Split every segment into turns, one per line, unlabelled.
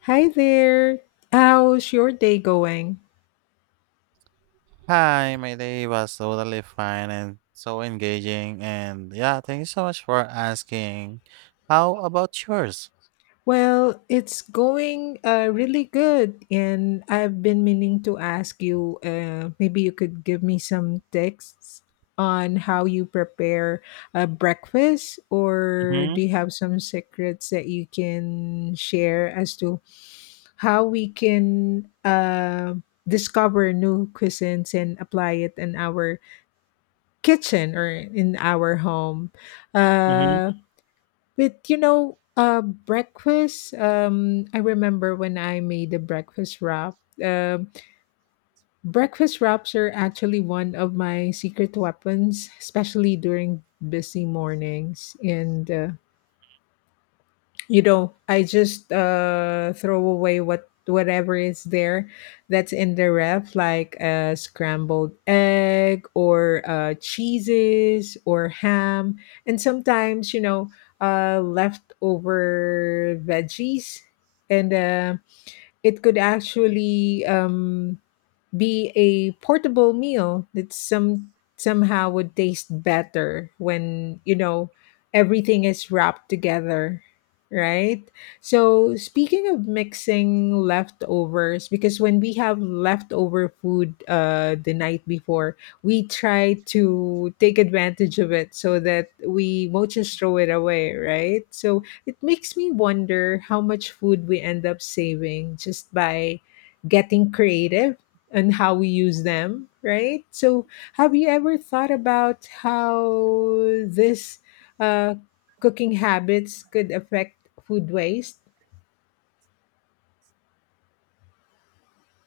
Hi there. How's your day going?
Hi, my day was totally fine and so engaging. And yeah, thank you so much for asking. How about yours?
Well, it's going really good, and I've been meaning to ask you. Maybe you could give me some tips on how you prepare a breakfast, or
Mm-hmm.
do you have some secrets that you can share as to how we can discover new cuisines and apply it in our kitchen or in our home?
Mm-hmm.
Uh, with breakfast, I remember when I made the breakfast wrap. um Breakfast wraps are actually one of my secret weapons, especially during busy mornings. And I just throw away whatever is there, that's in the ref, like a scrambled egg or cheeses or ham, and sometimes, you know, leftover veggies. And It could actually be a portable meal that somehow would taste better when, you know, everything is wrapped together, right? So, speaking of mixing leftovers, because when we have leftover food the night before, we try to take advantage of it so that we won't just throw it away, right? So it makes me wonder how much food we end up saving just by getting creative and how we use them, right? So, have you ever thought about how this, uh, cooking habits could affect food waste?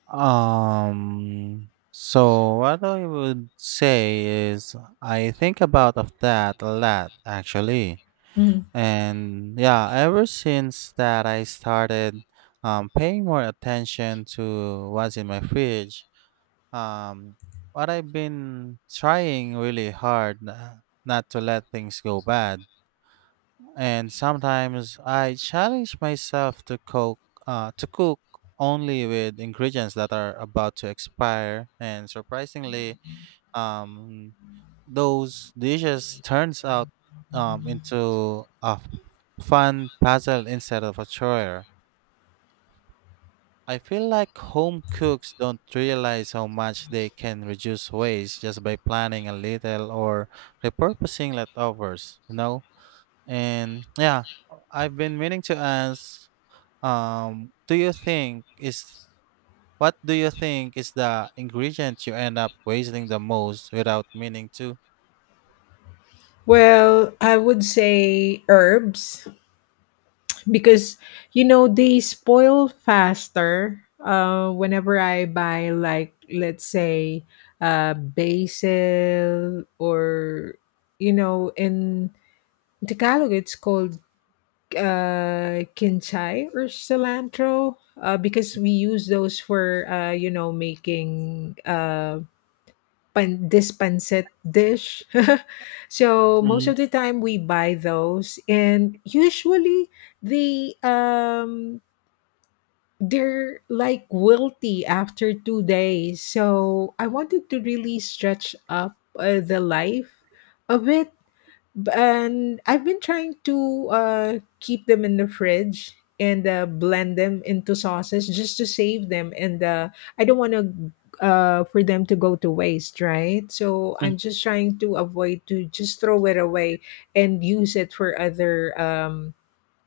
So what I would say is I think about of that a lot actually.
Mhm.
And yeah, ever since that I started paying more attention to what's in my fridge Um, what I've been trying really hard not to let things go bad, and sometimes I challenge myself to cook only with ingredients that are about to expire, and surprisingly, um, those dishes turns out into a fun puzzle instead of a chore. I feel like home cooks don't realize how much they can reduce waste just by planning a little or repurposing leftovers, you know? And yeah, I've been meaning to ask, do you think is what do you think is the ingredient you end up wasting the most without meaning to?
Well, I would say herbs because, you know, they spoil faster. Whenever I buy, like, let's say basil, or, you know, in Tagalog it's called kinchay, or cilantro, because we use those for, you know, making this pancit dish. So most
Mm,
of the time we buy those, and usually they they're like wilty after 2 days. So I wanted to really stretch up the life of it. And I've been trying to keep them in the fridge and blend them into sauces just to save them. And I don't want to, for them to go to waste, right? So I'm just trying to avoid to just throw it away and use it for other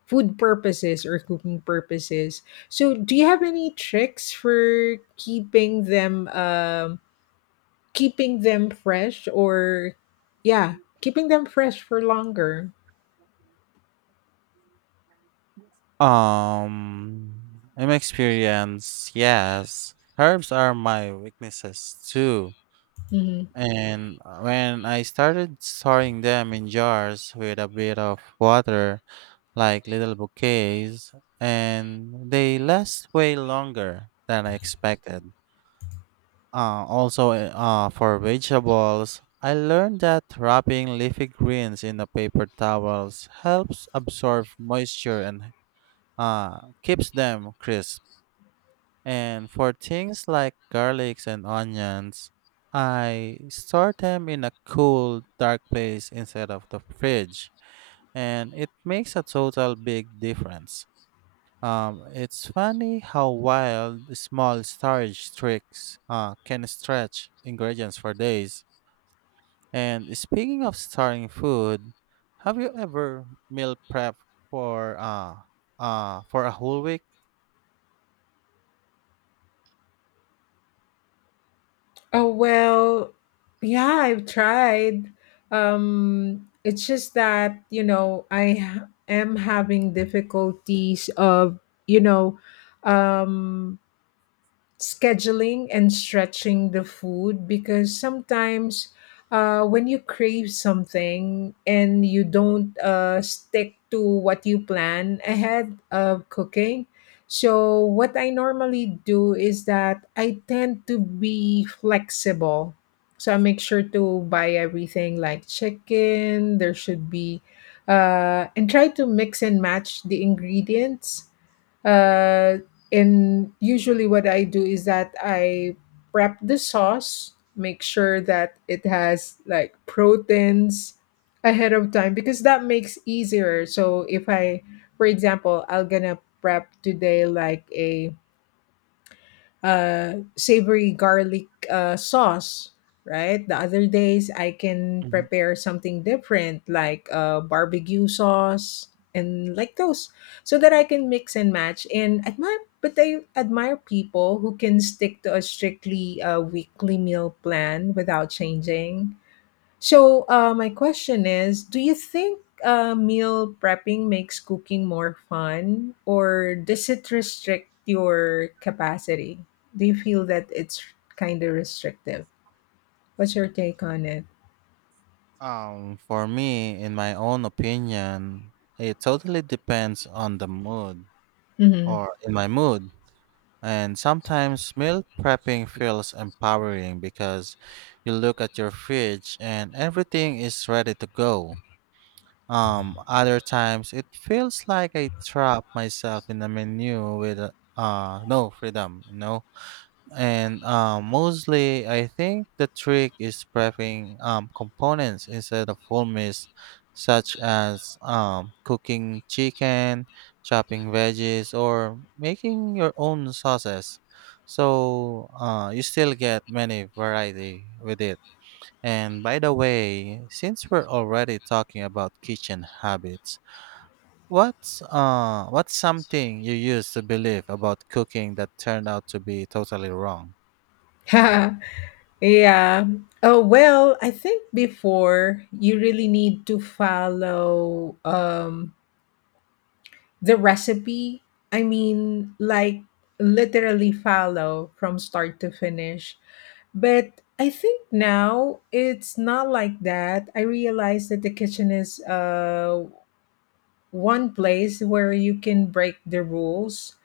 food purposes or cooking purposes. So do you have any tricks for keeping them, keeping them fresh, or yeah, keeping them fresh for longer?
Um, In my experience, yes, herbs are my weaknesses too.
Hmm.
And when I started storing them in jars with a bit of water, like little bouquets, and they last way longer than I expected. Also, for vegetables, I learned that wrapping leafy greens in the paper towels helps absorb moisture and uh, keeps them crisp. And for things like garlics and onions, I store them in a cool, dark place instead of the fridge, and it makes a total big difference. It's funny how wild the small storage tricks can stretch ingredients for days. And speaking of storing food, have you ever meal prep for uh, for a whole week?
Oh well, yeah, I've tried. It's just that, you know, I am having difficulties of, you know, um, scheduling and stretching the food because sometimes, when you crave something and you don't stick to what you plan ahead of cooking. So, what I normally do is that I tend to be flexible. So, I make sure to buy everything, like chicken, there should be, and try to mix and match the ingredients, uh, and usually, what I do is that I prep the sauce, make sure that it has like proteins ahead of time because that makes easier. So if I, for example, I'm gonna prep today like a savory garlic sauce, right? The other days, I can prepare something different like barbecue sauce and like those so that I can mix and match. But I admire people who can stick to a strictly weekly meal plan without changing. So, my question is, do you think meal prepping makes cooking more fun, or does it restrict your capacity? Do you feel that it's kind of restrictive? What's your take on it?
For me, in my own opinion, it totally depends on the mood
Hmm.
or in my mood. And sometimes meal prepping feels empowering because you look at your fridge and everything is ready to go. Other times it feels like I trap myself in a menu with no freedom, you know? And mostly, I think the trick is prepping components instead of whole meals, such as cooking chicken, chopping veggies, or making your own sauces. So you still get many variety with it. And by the way, since we're already talking about kitchen habits, what's something you used to believe about cooking that turned out to be totally wrong?
Yeah. Oh, well, I think before you really need to follow, the recipe, I mean, like literally follow from start to finish. But I think now it's not like that. I realize that the kitchen is one place where you can break the rules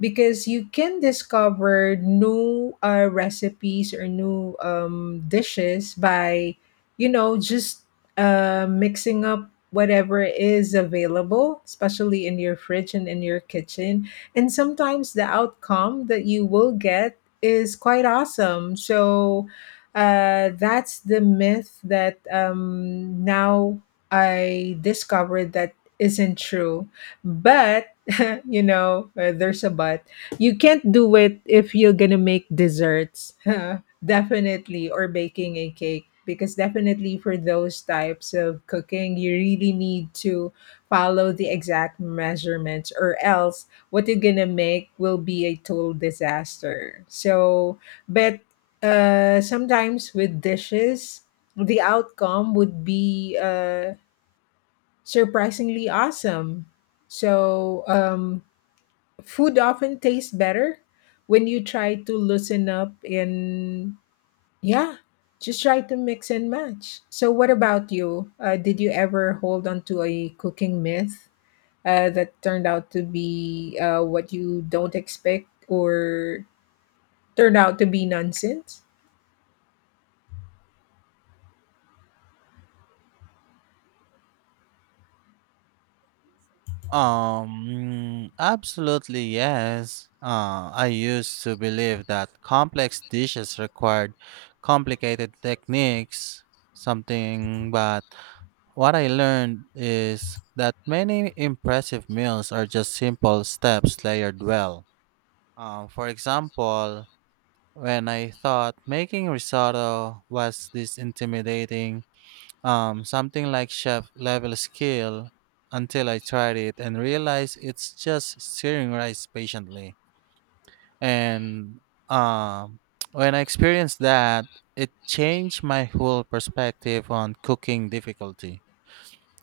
because you can discover new recipes or new dishes by, you know, just mixing up whatever is available, especially in your fridge and in your kitchen. And sometimes the outcome that you will get is quite awesome. So that's the myth that, now I discovered that isn't true. But, you know, there's a but. You can't do it if you're going to make desserts, definitely, or baking a cake. Because definitely for those types of cooking, you really need to follow the exact measurements, or else what you're gonna make will be a total disaster. So, but sometimes with dishes, the outcome would be, surprisingly awesome. So, food often tastes better when you try to loosen up and, yeah, just try to mix and match. So, what about you? Did you ever hold on to a cooking myth, that turned out to be, what you don't expect, or turned out to be nonsense?
Absolutely yes. I used to believe that complex dishes required complicated techniques, something, but what I learned is that many impressive meals are just simple steps layered well. For example, when I thought making risotto was this intimidating something like chef level skill until I tried it and realized it's just stirring rice patiently. And um, when I experienced that, it changed my whole perspective on cooking difficulty.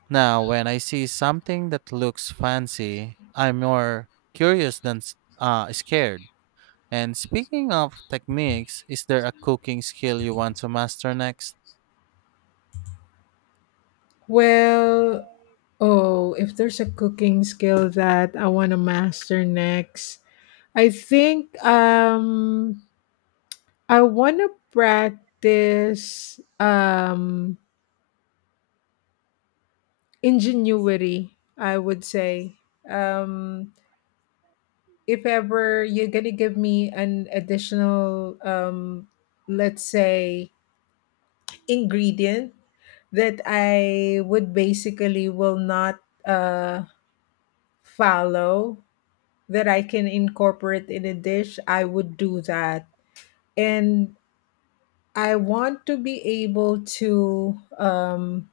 Now, when I see something that looks fancy, I'm more curious than scared. And speaking of techniques, is there a cooking skill you want to master next?
Well, oh, if there's a cooking skill that I want to master next, I think I want to practice ingenuity, I would say. Um if ever you're going to give me an additional, let's say, ingredient that I would basically will not uh follow, that I can incorporate in a dish, I would do that. And I want to be able to,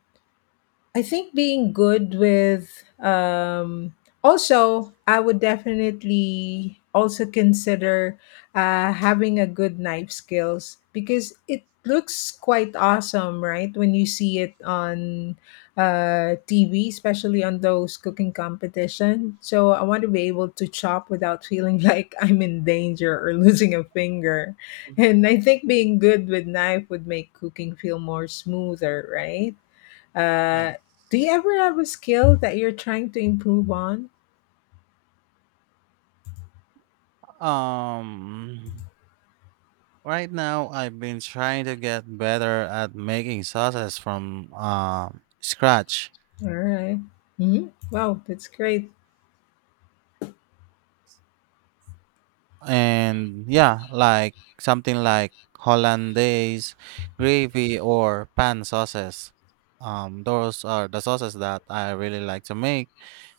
I think being good with, also I would definitely also consider having a good knife skills, because it looks quite awesome, right? When you see it on, TV, especially on those cooking competition. So I want to be able to chop without feeling like I'm in danger or losing a finger. And I think being good with knife would make cooking feel more smoother, right? Uh, do
Yes.
you ever have a skill that you're trying to improve on?
Um, right now I've been trying to get better at making sauces from scratch.
All right. Mm-hmm. Wow, that's great.
And yeah, like something like hollandaise gravy or pan sauces. Those are the sauces that I really like to make.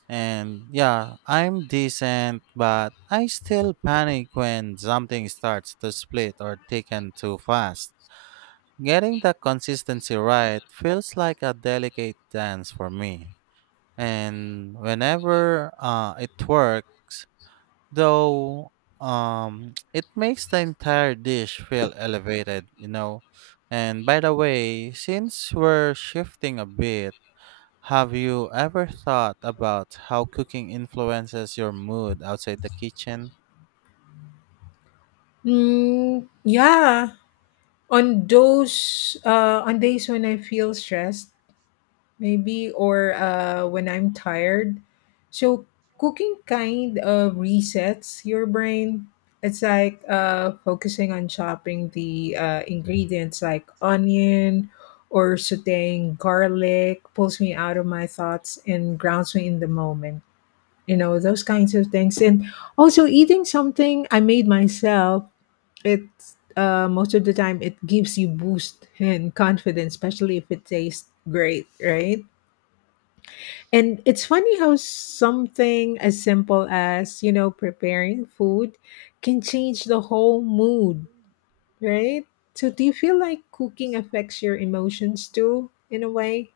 And yeah, I'm decent, but I still panic when something starts to split or thicken too fast. Getting the consistency right feels like a delicate dance for me. And whenever it works, though, it makes the entire dish feel elevated, you know. And by the way, since we're shifting a bit, have you ever thought about how cooking influences your mood outside the kitchen?
Mm, yeah. On those, on days when I feel stressed, maybe, or when I'm tired. So cooking kind of resets your brain. It's like, focusing on chopping the, ingredients like onion or sauteing garlic pulls me out of my thoughts and grounds me in the moment. You know, those kinds of things. And also eating something I made myself, it's, most of the time it gives you boost and confidence, especially if it tastes great, right? And it's funny how something as simple as, you know, preparing food can change the whole mood, right? So do you feel like cooking affects your emotions too in a way?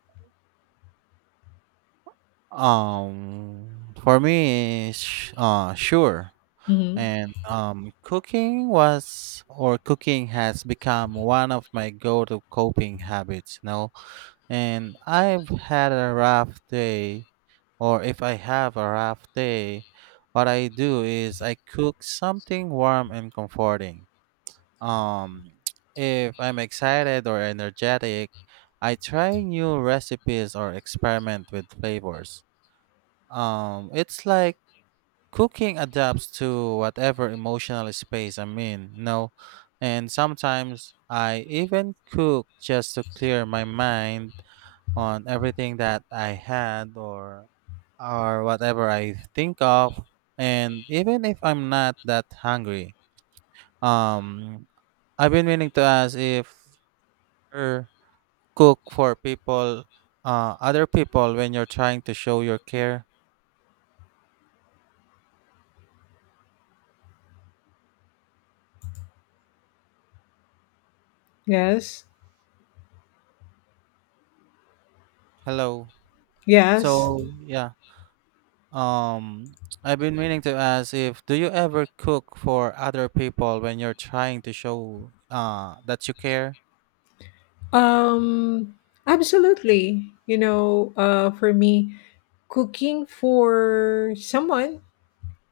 For me, sure.
Mhm.
And cooking was, or cooking has become one of my go-to coping habits, you know. And I've had a rough day, or if I have a rough day, what I do is I cook something warm and comforting. Um, if I'm excited or energetic, I try new recipes or experiment with flavors. It's like cooking adapts to whatever emotional space I'm in, you know, and sometimes I even cook just to clear my mind on everything that I had, or whatever I think of. And even if I'm not that hungry, um, I've been meaning to ask if you cook for people, other people when you're trying to show your care.
Yes.
Hello.
Yes.
So yeah. Um, I've been meaning to ask if do you ever cook for other people when you're trying to show that you care?
Um, absolutely. You know, for me, cooking for someone,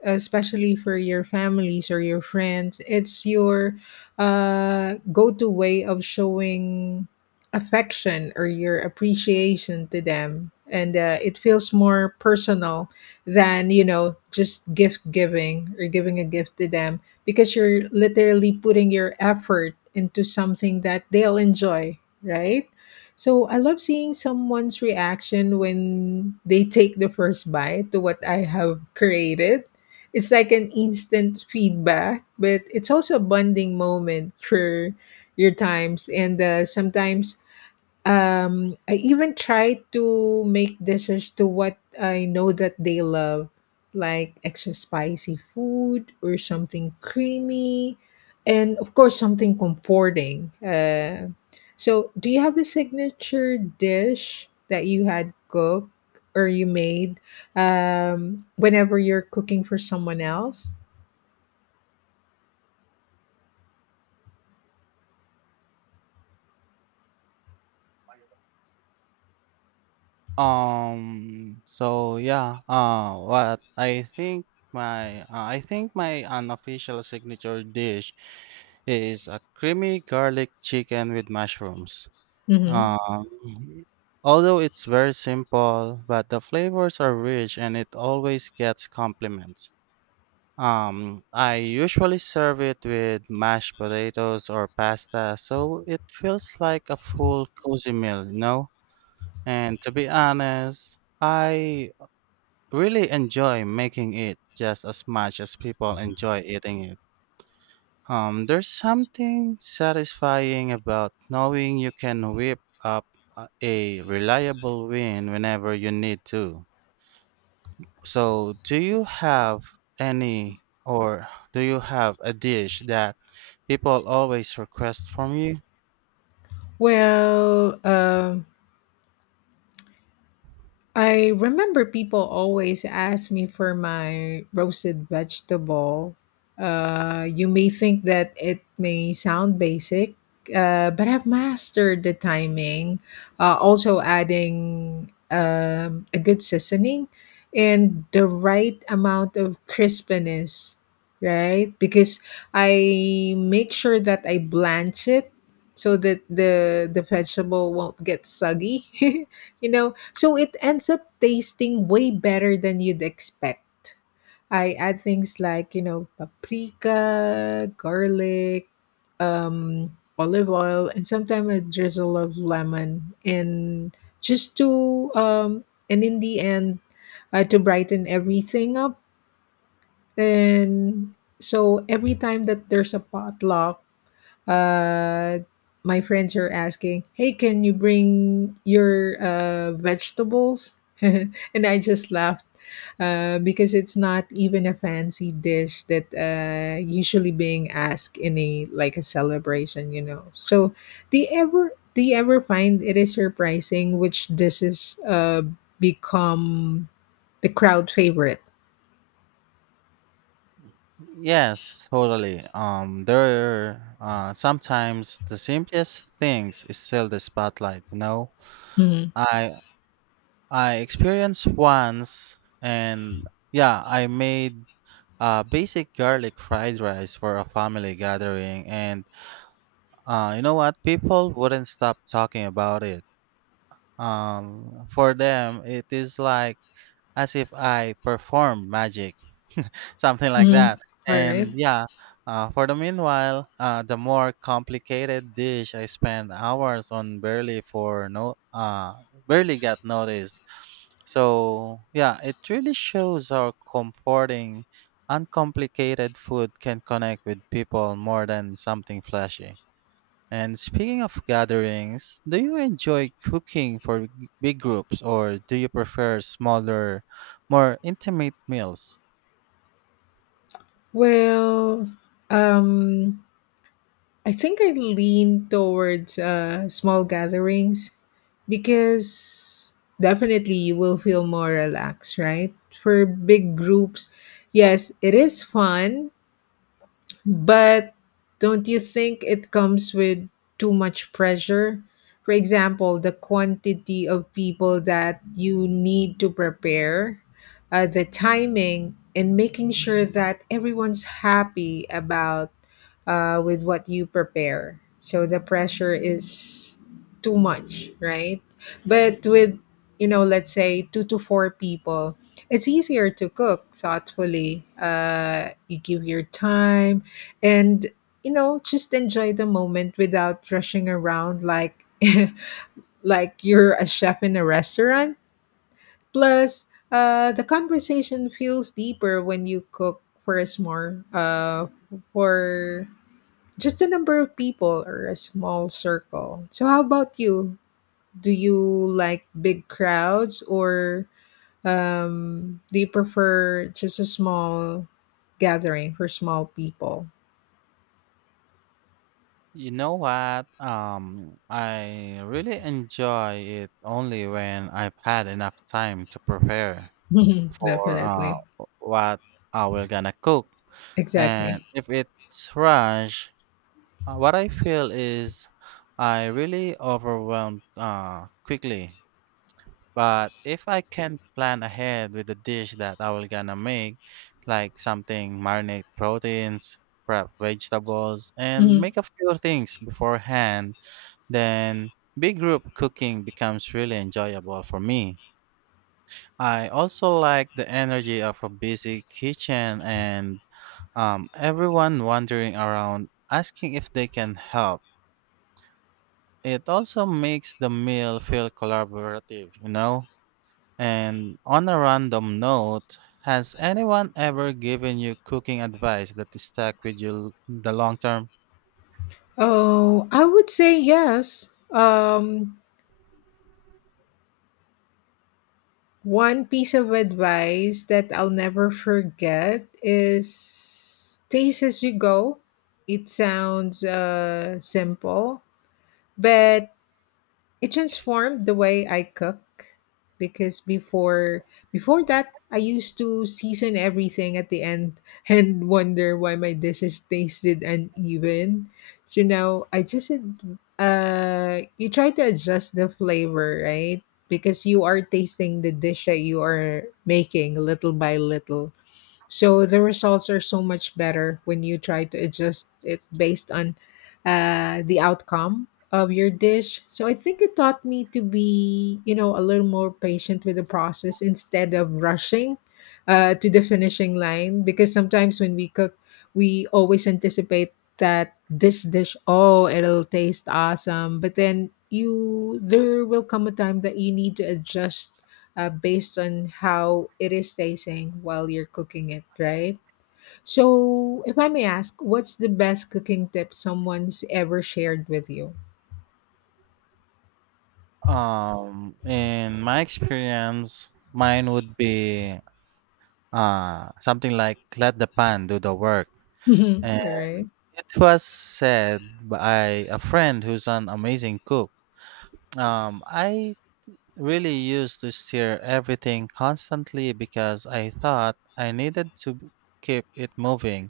especially for your families or your friends, it's your go to way of showing affection or your appreciation to them. And it feels more personal than, you know, just gift giving or giving a gift to them, because you're literally putting your effort into something that they'll enjoy, right? So I love seeing someone's reaction when they take the first bite to what I have created. It's like an instant feedback, but it's also a bonding moment for your times. And sometimes, I even try to make dishes to what I know that they love, like extra spicy food or something creamy, and of course something comforting. So, do you have a signature dish that you had cooked or you made, whenever you're cooking for someone else?
Yeah, what I think my unofficial signature dish is a creamy garlic chicken with mushrooms. Um,
Hmm.
although it's very simple, but the flavors are rich and it always gets compliments. I usually serve it with mashed potatoes or pasta, so it feels like a full cozy meal, you know? And to be honest, I really enjoy making it just as much as people enjoy eating it. There's something satisfying about knowing you can whip up a reliable win whenever you need to. So, do you have any or a dish that people always request from you?
Well, I remember people always ask me for my roasted vegetable. You may think that it may sound basic, but I've mastered the timing. Also, adding, a good seasoning and the right amount of crispness, right? Because I make sure that I blanch it, so that the vegetable won't get soggy. You know, so it ends up tasting way better than you'd expect. I add things like, you know, paprika, garlic, olive oil, and sometimes a drizzle of lemon, and just to and in the end, to brighten everything up. And so every time that there's a potluck, uh my friends are asking, hey, can you bring your vegetables? And I just laughed, because it's not even a fancy dish that usually being asked in a, like, a celebration, you know. So do you ever find it is surprising which dishes become the crowd favorite?
Yes, totally. There Sometimes the simplest things is still the spotlight. You know,
Mhm.
I I experienced once, and yeah, I made basic garlic fried rice for a family gathering, and you know what? People wouldn't stop talking about it. For them, it is like as if I performed magic something like
Mhm.
that.
All right.
And yeah, for the meanwhile, the more complicated dish I spent hours on barely for no, barely got noticed. So yeah, it really shows how comforting uncomplicated food can connect with people more than something flashy. And speaking of gatherings, do you enjoy cooking for big groups or do you prefer smaller, more intimate meals?
Well, um I think I lean towards small gatherings, because definitely you will feel more relaxed, right? For big groups, yes, it is fun, but don't you think it comes with too much pressure? For example, the quantity of people that you need to prepare, the timing, and making sure that everyone's happy about, with what you prepare. So the pressure is too much, right? But with, you know, let's say two to four people, it's easier to cook thoughtfully. You give your time and just enjoy the moment without rushing around like like you're a chef in a restaurant. Plus the conversation feels deeper when you cook for a small for just a number of people or a small circle. So how about you? Do you like big crowds, or do you prefer just a small gathering for small people?
You know what? I really enjoy it only when I've had enough time to prepare for
Definitely.
what I will gonna cook. And
Exactly.
if it's rush, what I feel is I really overwhelmed quickly. But if I can plan ahead with the dish that I will gonna make, like something marinate proteins, prep vegetables, and
Mhm.
make a few things beforehand, then big group cooking becomes really enjoyable for me. I also like the energy of a busy kitchen and everyone wandering around asking if they can help. It also makes the meal feel collaborative, you know? And on a random note, has anyone ever given you cooking advice that stuck with you in the long term?
Oh, I would say yes. One piece of advice that I'll never forget is taste as you go. It sounds simple, but it transformed the way I cook, because before that I used to season everything at the end and wonder why my dishes tasted uneven. So now I just you try to adjust the flavor, right? Because you are tasting the dish that you are making little by little. So the results are so much better when you try to adjust it based on the outcome of your dish. So I think it taught me to be, you know, a little more patient with the process instead of rushing to the finishing line. Because sometimes when we cook, we always anticipate that this dish, oh, it'll taste awesome. But then you, there will come a time that you need to adjust based on how it is tasting while you're cooking it, right? So, if I may ask, what's the best cooking tip someone's ever shared with you?
In my experience, mine would be something like "Let the pan do the work." And
Right.
it was said by a friend who's an amazing cook. I really used to stir everything constantly because I thought I needed to keep it moving.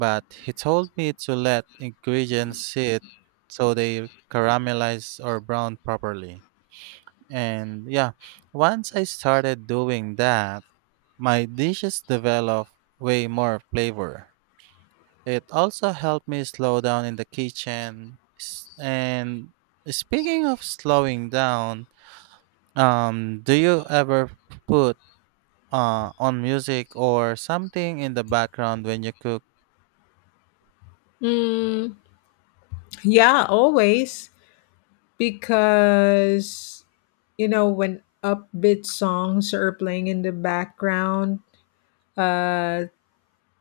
But he told me to let ingredients sit so they caramelize or brown properly. And yeah, once I started doing that, my dishes develop way more flavor. It also helped me slow down in the kitchen. And speaking of slowing down, do you ever put on music or something in the background when you cook?
Mm, yeah, always. Because, you know, when upbeat songs are playing in the background, uh,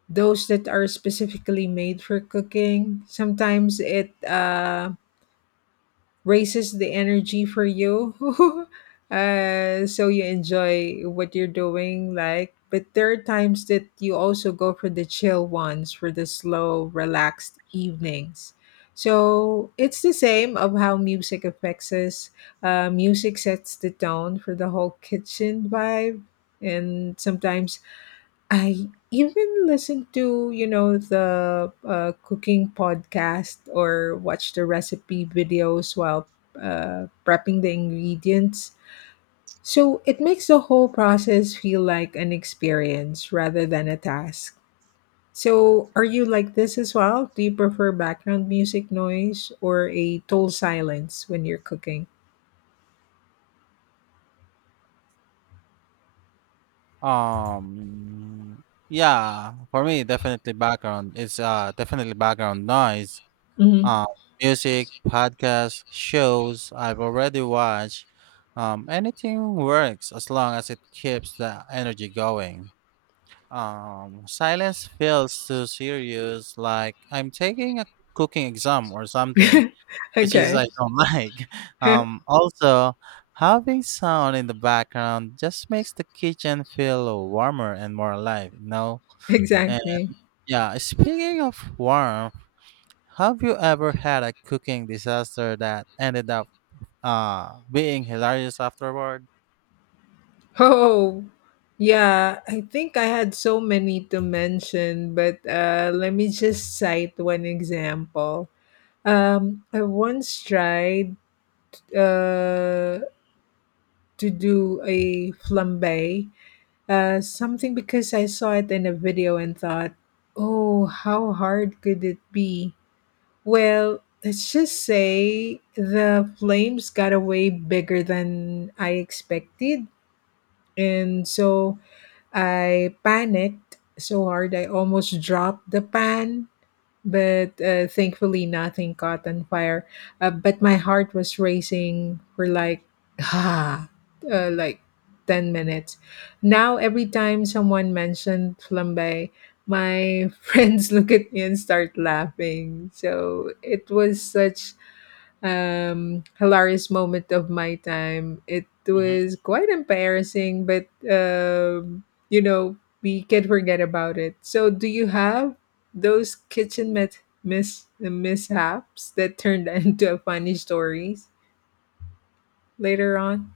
those that are specifically made for cooking, sometimes it raises the energy for you. So you enjoy what you're doing, like, but there are times that you also go for the chill ones for the slow relaxed evenings. So it's the same of how music affects us. Music sets the tone for the whole kitchen vibe. And sometimes I even listen to, you know, the cooking podcast or watch the recipe videos while prepping the ingredients. So it makes the whole process feel like an experience rather than a task. So are you like this as well? Do you prefer background music noise or a total silence when you're cooking?
Um, yeah, for me, definitely background. It's definitely background noise.
Hmm.
Um, music, podcasts, shows I've already watched. Anything works as long as it keeps the energy going. Silence feels too serious, like I'm taking a cooking exam or something, which is
Okay.
I don't like. Also, having sound in the background just makes the kitchen feel warmer and more alive, you know? And
Exactly.
yeah, speaking of warm, have you ever had a cooking disaster that ended up being hilarious afterward?
Oh, yeah. I think I had so many to mention, but let me just cite one example. I once tried uh, to do a flambe, something, because I saw it in a video and thought, oh, how hard could it be? Well, let's just say the flames got away bigger than I expected. And so I panicked so hard I almost dropped the pan, but thankfully nothing caught on fire. But my heart was racing for, like, ah, like 10 minutes. Now, every time someone mentioned flambe, my friends look at me and start laughing. So it was such hilarious moment of my time. It was quite embarrassing, but you know, we can't forget about it. So, do you have those kitchen mishaps that turned into funny stories later on?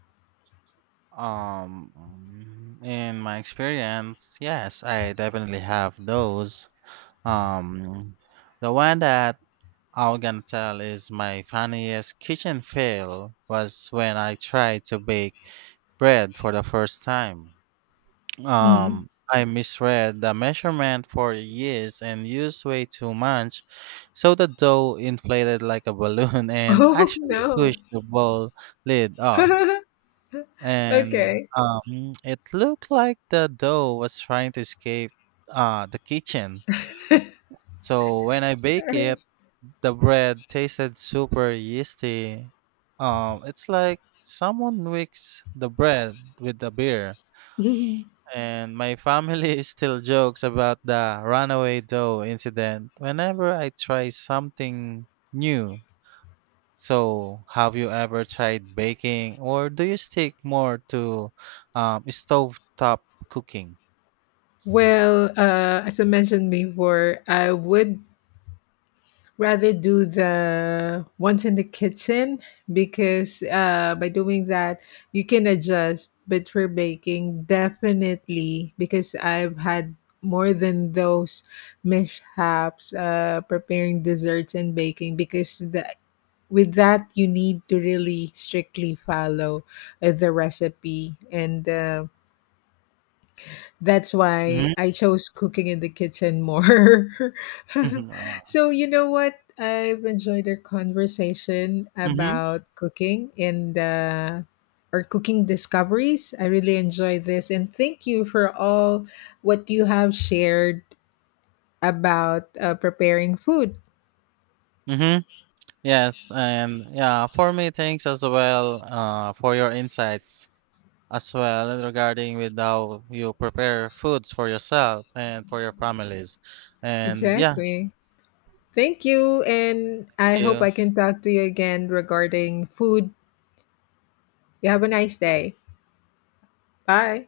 Um, in my experience, yes, I definitely have those. Um, the one that I'm gonna tell is my funniest kitchen fail was when I tried to bake bread for the first time.
Mhm.
I misread the measurement for the yeast and used way too much, so the dough inflated like a balloon and
Oh
actually
no.
pushed the bowl lid off, and
Okay.
it looked like the dough was trying to escape the kitchen. So when I bake
Sorry.
it, the bread tasted super yeasty. It's like someone mixed the bread with the beer. And my family still jokes about the runaway dough incident whenever I try something new. So, have you ever tried baking, or do you stick more to stovetop cooking?
Well, as I mentioned before, I would rather do the ones in the kitchen, because by doing that you can adjust. But for baking, definitely, because I've had more than those mishaps preparing desserts and baking, because with that you need to really strictly follow the recipe, and that's why
Mm-hmm.
I chose cooking in the kitchen more.
Mm-hmm. Uh,
So, you know what? I've enjoyed our conversation
mm-hmm.
about cooking and, our cooking discoveries. I really enjoyed this. And thank you for all what you have shared about preparing food.
Mm-hmm. Yes, and yeah, for me, thanks as well for your insights as well regarding with how you prepare foods for yourself and for your families. And yeah,
Exactly. Thank you. And
thank
I hope
you.
I can talk to you again regarding food. You have a nice day. Bye.